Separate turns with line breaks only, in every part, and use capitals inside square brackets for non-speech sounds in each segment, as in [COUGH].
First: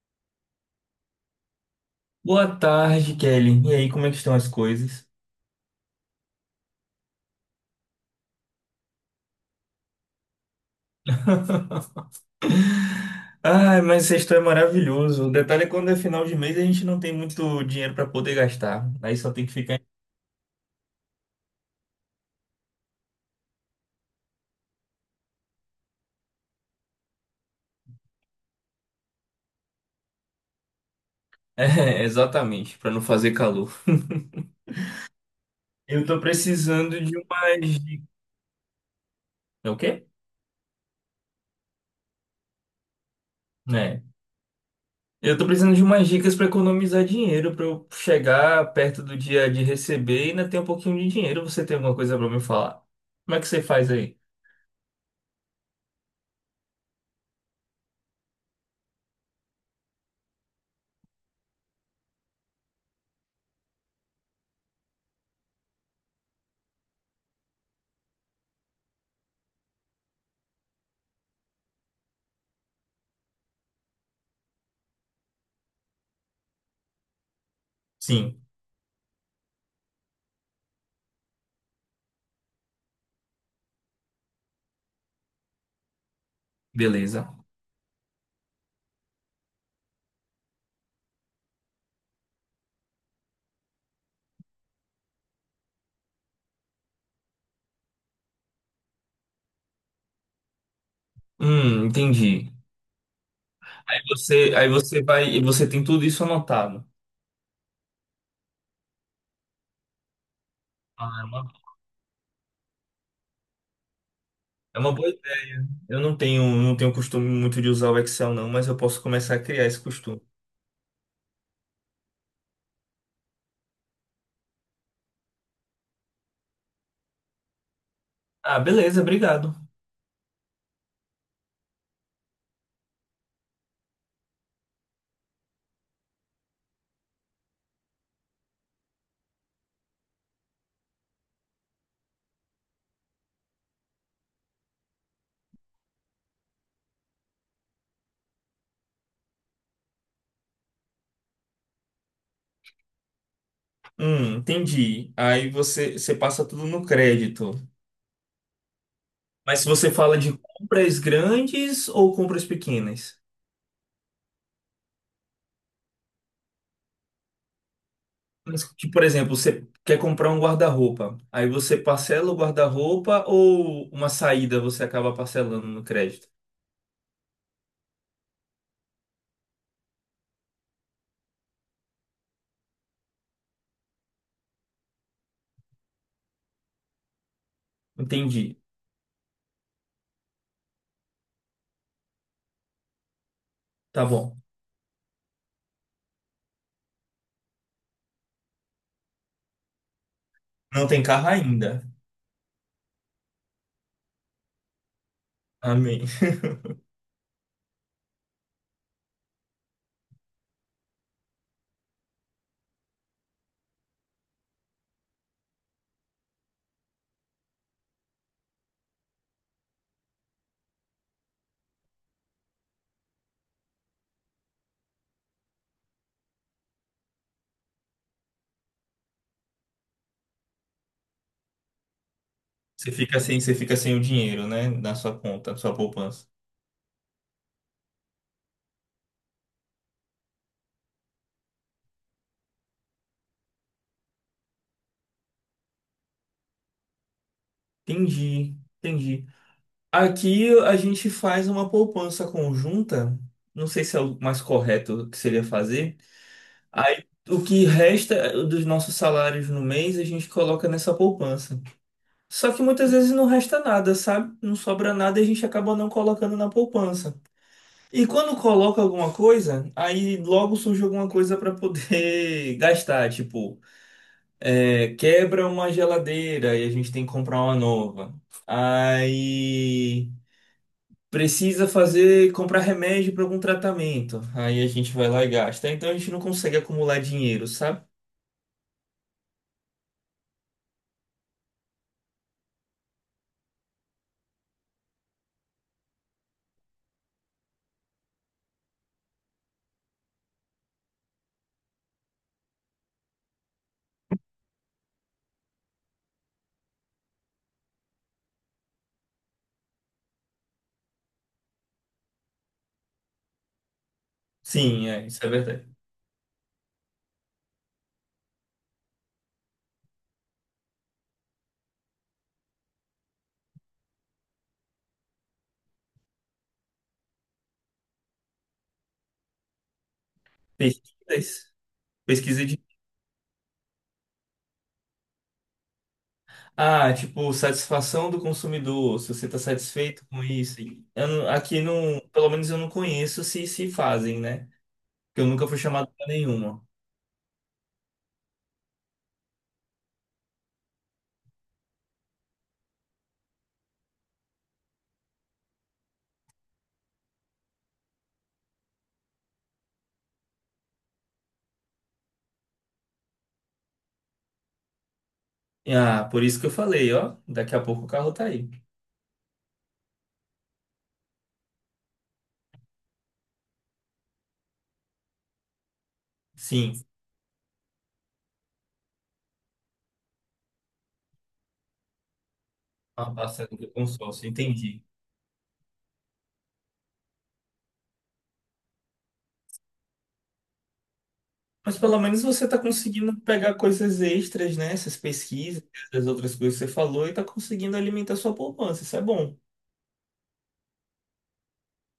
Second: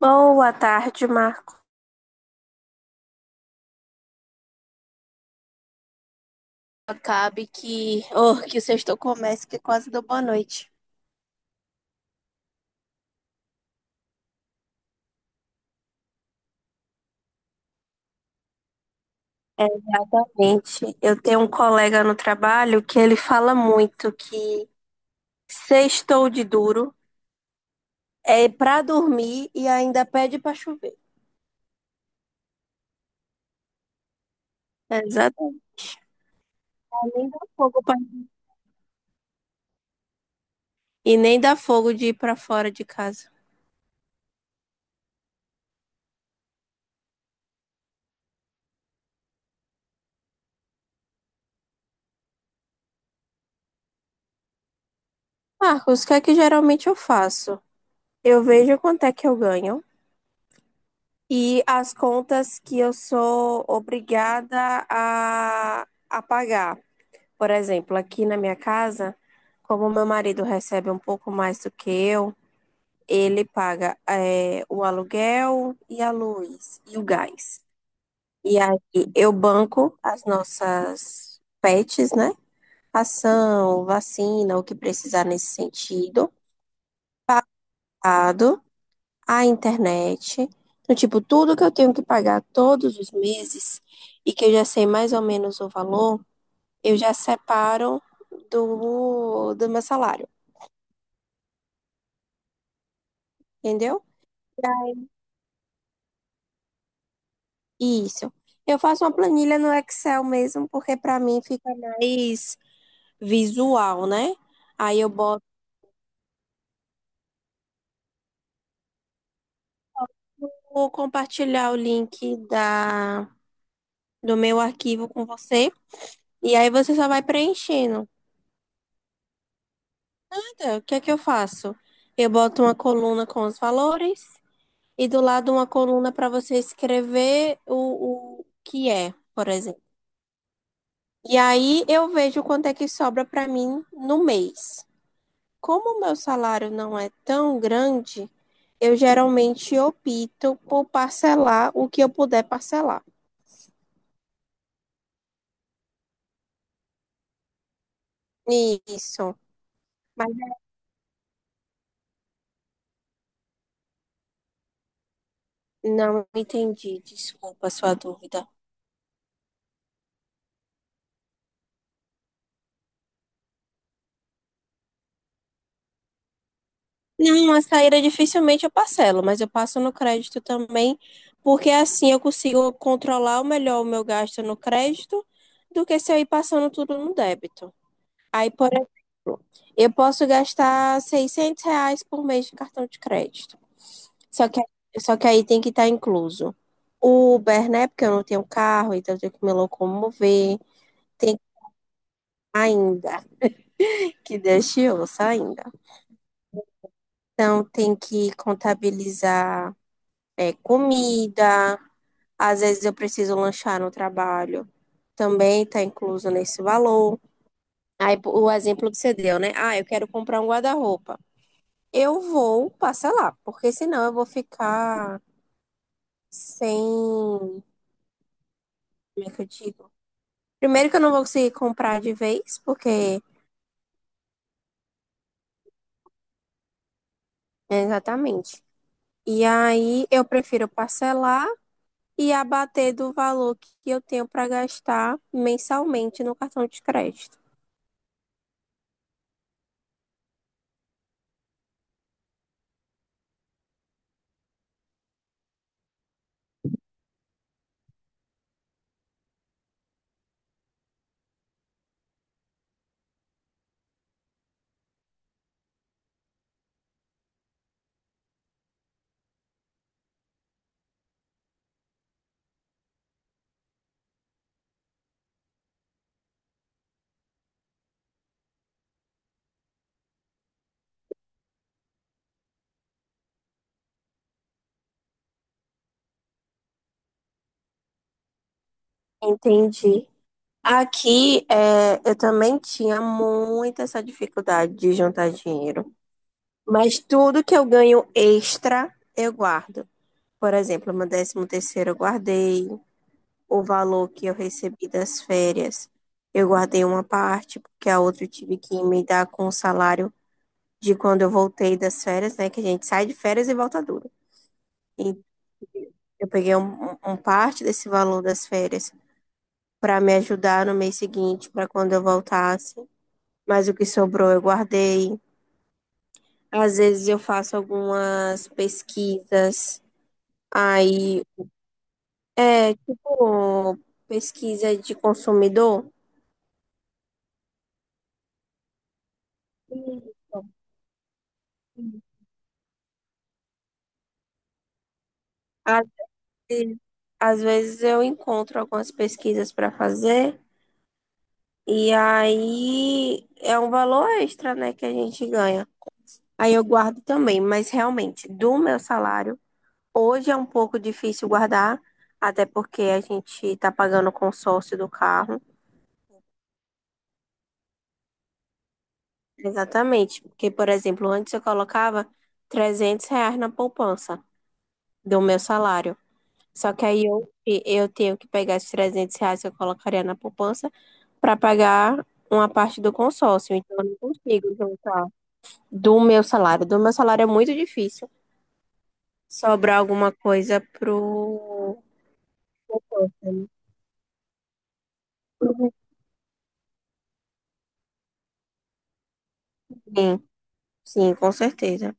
Boa tarde, Marco.
Boa tarde, Kelly. E aí, como é que estão as coisas?
Acabe que, oh, que o sexto comece, que é quase deu boa noite.
Ai, mas sexto é maravilhoso. O detalhe é quando é final de mês a gente não tem muito dinheiro para poder gastar. Aí só tem que ficar. [LAUGHS]
Gente, eu tenho um colega no trabalho que ele fala muito que sextou de duro é pra dormir e ainda pede pra chover.
É, exatamente, para não fazer calor.
É, exatamente.
Eu tô precisando de
Nem dá
umas
fogo pra-
dicas. É o quê?
E nem dá fogo de ir pra fora de casa.
É. Eu tô precisando de umas dicas para economizar dinheiro, para eu chegar perto do dia de receber e ainda ter um pouquinho de dinheiro. Você tem alguma coisa para me falar? Como é que você faz aí?
Marcos, o que é que geralmente eu faço? Eu vejo quanto é que eu ganho e as contas que eu sou obrigada a pagar. Por exemplo, aqui na minha casa, como meu marido recebe um pouco mais do que eu, ele paga o aluguel e a luz e o gás.
Sim,
E aí eu banco as nossas pets, né? Ação, vacina, o que precisar nesse sentido,
beleza.
dado, a internet. Então, tipo, tudo que eu tenho que pagar todos os meses e que eu já sei mais ou menos o valor, eu já separo do meu salário,
Entendi. Aí
entendeu?
você, aí você vai e você tem tudo isso anotado.
Isso. Eu faço uma planilha no Excel mesmo, porque
Ah,
para
é
mim
uma,
fica mais visual, né?
é uma
Aí
boa
eu
ideia.
boto,
Eu não tenho costume muito de usar o Excel, não, mas eu posso começar a criar esse costume.
vou compartilhar o link do meu arquivo com você, e aí você só vai preenchendo.
Ah, beleza, obrigado.
Então, o que é que eu faço? Eu boto uma coluna com os valores, e do lado uma coluna para você escrever o que é, por exemplo. E aí eu vejo quanto é que sobra para mim no mês. Como o meu salário não é tão grande, eu geralmente opto por parcelar o que eu puder parcelar.
Entendi. Aí você passa tudo no crédito.
Isso.
Mas se você fala
Mas
de compras grandes ou compras pequenas?
não entendi, desculpa a sua dúvida.
Mas, tipo, por exemplo, você quer comprar um guarda-roupa. Aí você parcela o guarda-roupa ou uma saída você acaba parcelando no crédito?
Não, a saída dificilmente eu parcelo, mas eu passo no crédito também, porque assim eu consigo controlar melhor o meu gasto no crédito do que se eu ir passando tudo no débito. Aí,
Entendi.
por exemplo, eu posso gastar R$ 600 por mês de cartão de crédito.
Tá bom.
Só que, só que aí tem que estar incluso o Uber, né? Porque eu não tenho carro, então eu tenho que me locomover.
Não tem carro
Tem
ainda.
ainda, que Deus te ouça ainda.
Amém.
Então, tem que contabilizar comida. Às vezes eu preciso lanchar no trabalho. Também está incluso nesse valor. Aí, o exemplo que você deu, né? Ah, eu quero comprar um guarda-roupa. Eu vou parcelar, porque senão eu vou ficar sem. Como é que eu digo? Primeiro que eu não vou conseguir comprar de vez,
Você fica
porque.
sem, você fica sem o dinheiro, né? Na sua conta, na sua poupança.
Né, exatamente. E aí eu prefiro parcelar e abater do valor que eu tenho para gastar mensalmente no cartão de crédito.
Entendi, entendi. Aqui a gente faz uma poupança conjunta. Não sei se é o mais correto que seria fazer. Aí o que resta dos nossos salários no mês a gente coloca nessa poupança. Só que muitas vezes não resta nada, sabe? Não sobra nada e a gente acaba não colocando na poupança. E quando coloca alguma coisa, aí logo surge alguma coisa para poder [LAUGHS] gastar, tipo. É, quebra uma geladeira e a gente tem que comprar uma nova. Aí precisa fazer, comprar remédio para algum tratamento. Aí a gente vai lá e gasta. Então a gente não consegue acumular dinheiro, sabe?
Entendi. Eu também tinha muita essa dificuldade de juntar dinheiro, mas tudo que eu ganho extra eu guardo. Por exemplo, meu 13º eu guardei o valor que eu recebi das férias. Eu guardei uma parte, porque a outra eu tive que me dar com o salário de quando eu voltei das férias, né? Que a gente sai de férias e volta duro.
Sim, é,
E
isso é verdade.
eu peguei um parte desse valor das férias para me ajudar no mês seguinte, para quando eu voltasse. Mas o que sobrou eu guardei. Às vezes eu faço algumas pesquisas, aí
Pesquisas, pesquisa de.
é tipo pesquisa de consumidor.
Ah, tipo, satisfação do consumidor, se você está
Sim,
satisfeito com isso. Eu não- Aqui não,
sim.
pelo menos eu não conheço se fazem, né? Porque eu nunca fui
Às
chamado para nenhuma.
ve- às vezes eu encontro algumas pesquisas para fazer e aí é um valor extra, né, que a gente ganha. Aí eu guardo também, mas realmente do meu salário, hoje é um pouco difícil guardar, até porque a gente está pagando o consórcio do carro.
Ah, por isso que eu falei, ó, daqui a pouco o carro tá aí.
Exatamente, porque, por exemplo, antes eu colocava R$ 300 na poupança do meu salário. Só
Sim.
que aí eu tenho que pegar esses R$ 300 que eu colocaria na poupança para pagar uma parte do
Ah,
consórcio.
passando do
Então, eu não
consórcio,
consigo
entendi.
juntar do meu salário. Do meu salário é muito difícil sobrar alguma coisa
Mas
pro.
pelo menos você está conseguindo pegar coisas extras, né? Essas pesquisas,
pro
as outras coisas que você falou, e está conseguindo alimentar sua poupança. Isso é bom.
Enem. Sim, com certeza.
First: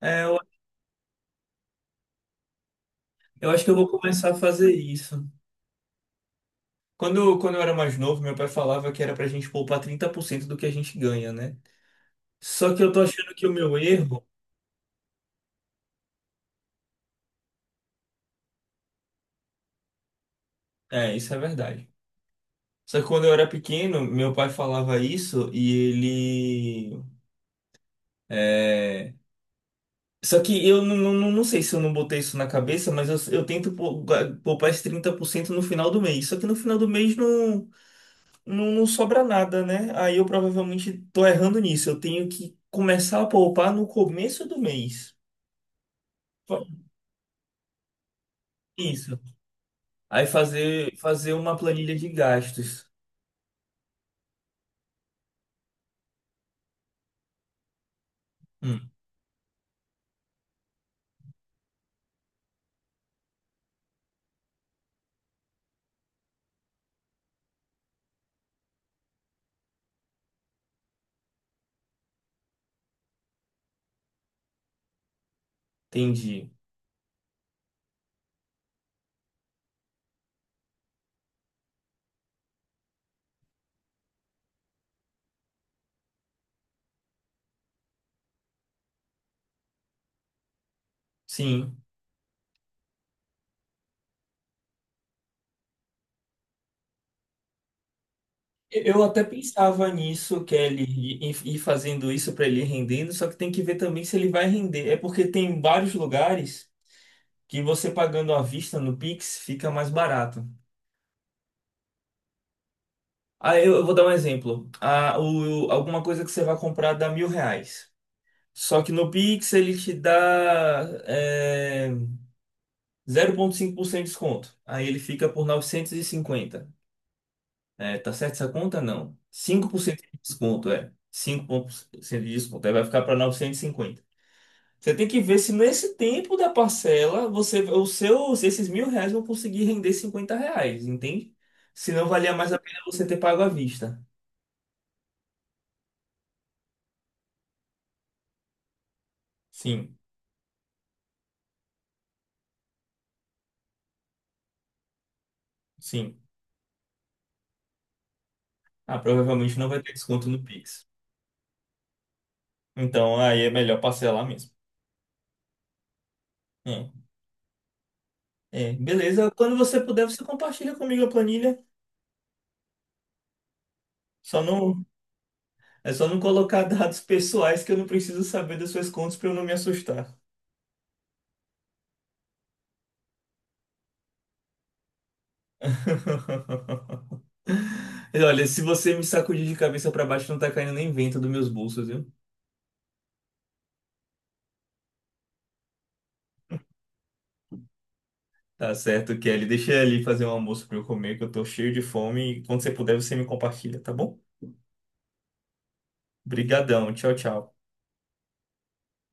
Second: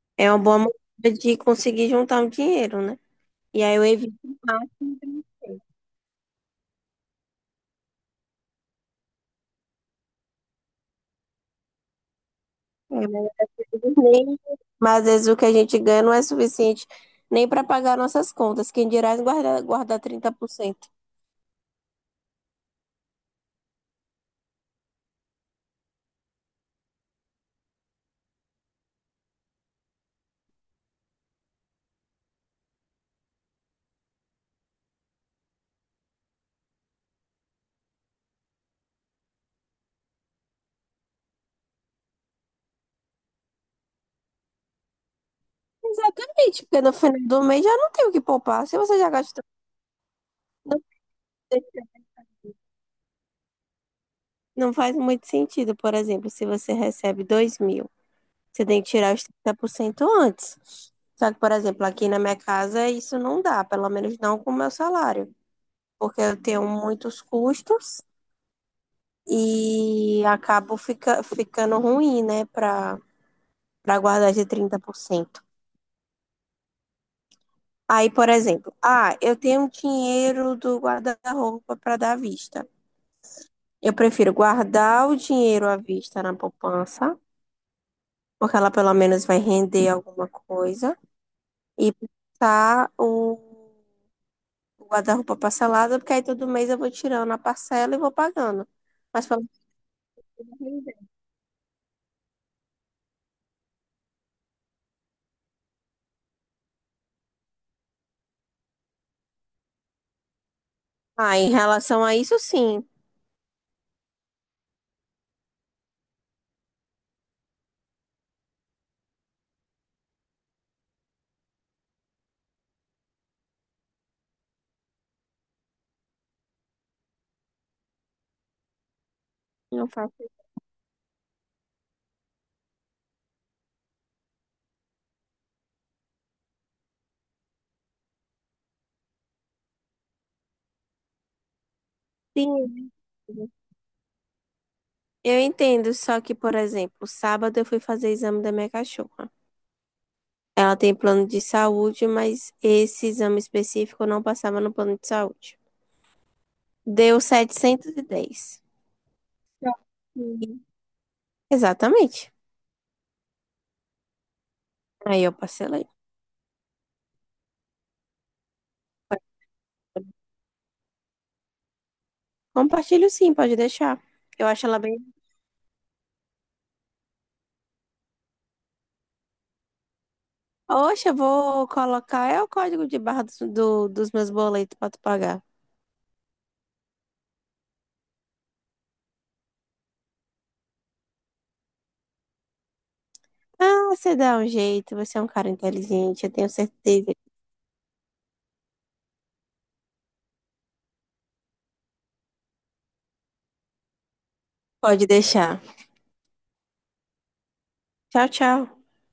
É,
É
eu,
uma boa maneira de conseguir juntar um dinheiro, né?
eu
E
acho que eu
aí eu
vou
evito.
começar a fazer isso. Quando eu era mais novo, meu pai falava que era para a gente poupar 30% do que a gente ganha, né? Só que
é,
eu tô
[LAUGHS] mas
achando que o meu
eu
erro.
nem- mas às vezes o que a gente ganha não é suficiente nem para pagar nossas contas. Quem dirá guardar cento.
É, isso é verdade. Só que quando eu era pequeno, meu pai falava isso e ele. É. Só que eu não sei se eu não botei isso na cabeça, mas eu tento poupar esse 30% no final do mês. Só que no final do mês não sobra nada, né? Aí eu provavelmente tô errando nisso. Eu tenho que começar a poupar no começo do mês.
Exatamente,
Fa-
porque no final do mês já não tem o que poupar. Se você já
Isso.
gastou.
Aí fazer uma planilha de gastos.
Não faz muito sentido, por exemplo, se você recebe 2.000, você tem
Hum,
que tirar os 30% antes. Só que, por exemplo, aqui na minha casa isso não dá, pelo menos não com o meu salário, porque eu tenho muitos custos e acabo ficando ruim, né, para guardar de 30%.
entendi.
Aí, por exemplo, ah, eu tenho um dinheiro do guarda-roupa para dar à vista. Eu prefiro guardar o dinheiro à vista na poupança, porque ela pelo menos vai render alguma coisa
Sim.
e passar o guarda-roupa parcelado, porque aí todo mês eu vou tirando a parcela e vou pagando.
Eu até
Mas pelo menos-
pensava nisso, Kelly,
eu tenho.
e fazendo isso para ele ir rendendo, só que tem que ver também se ele vai render. É porque tem vários lugares que você pagando à vista no Pix fica mais barato.
Ah, em relação a isso, sim.
Ah, eu vou dar um exemplo. Ah, alguma coisa que você vai comprar dá R$ 1.000. Só que no Pix ele te dá 0,5% de desconto. Aí ele fica por 950. É, tá certo essa conta? Não. Cinco por
Não
cento de
faço
desconto, é. 5% de desconto. Aí vai ficar para 950. Você tem que ver se nesse tempo da parcela você, o seu, se esses R$ 1.000 vão conseguir render R$ 50, entende? Se não valia mais a pena
sim.
você ter pago à vista.
Eu entendo, só que, por exemplo, sábado eu fui fazer exame da minha cachorra.
Sim,
Ela tem plano de saúde, mas esse exame específico não passava no plano de saúde.
sim.
Deu 710.
Ah, provavelmente não vai ter desconto no
Sim.
Pix.
Exatamente.
Então aí é melhor parcelar mesmo.
Aí eu parcelei.
É. É, beleza. Quando você puder, você compartilha comigo a planilha.
Compartilho sim, pode deixar.
Só
Eu acho ela
não,
bem.
é só não colocar [LAUGHS] dados pessoais que eu não preciso saber das suas contas para eu não me assustar.
Oxe, eu vou colocar. É o código de barra dos meus boletos pra tu pagar.
[LAUGHS] E olha, se você me sacudir de cabeça pra baixo, não tá caindo nem vento dos meus bolsos, viu?
Ah, você dá um jeito. Você é um cara inteligente, eu tenho certeza.
Tá certo, Kelly. Deixa eu ali fazer um almoço pra eu comer, que eu tô cheio de fome. E quando você puder, você me compartilha, tá bom?
Pode deixar.
Brigadão. Tchau, tchau.
Tchau, tchau.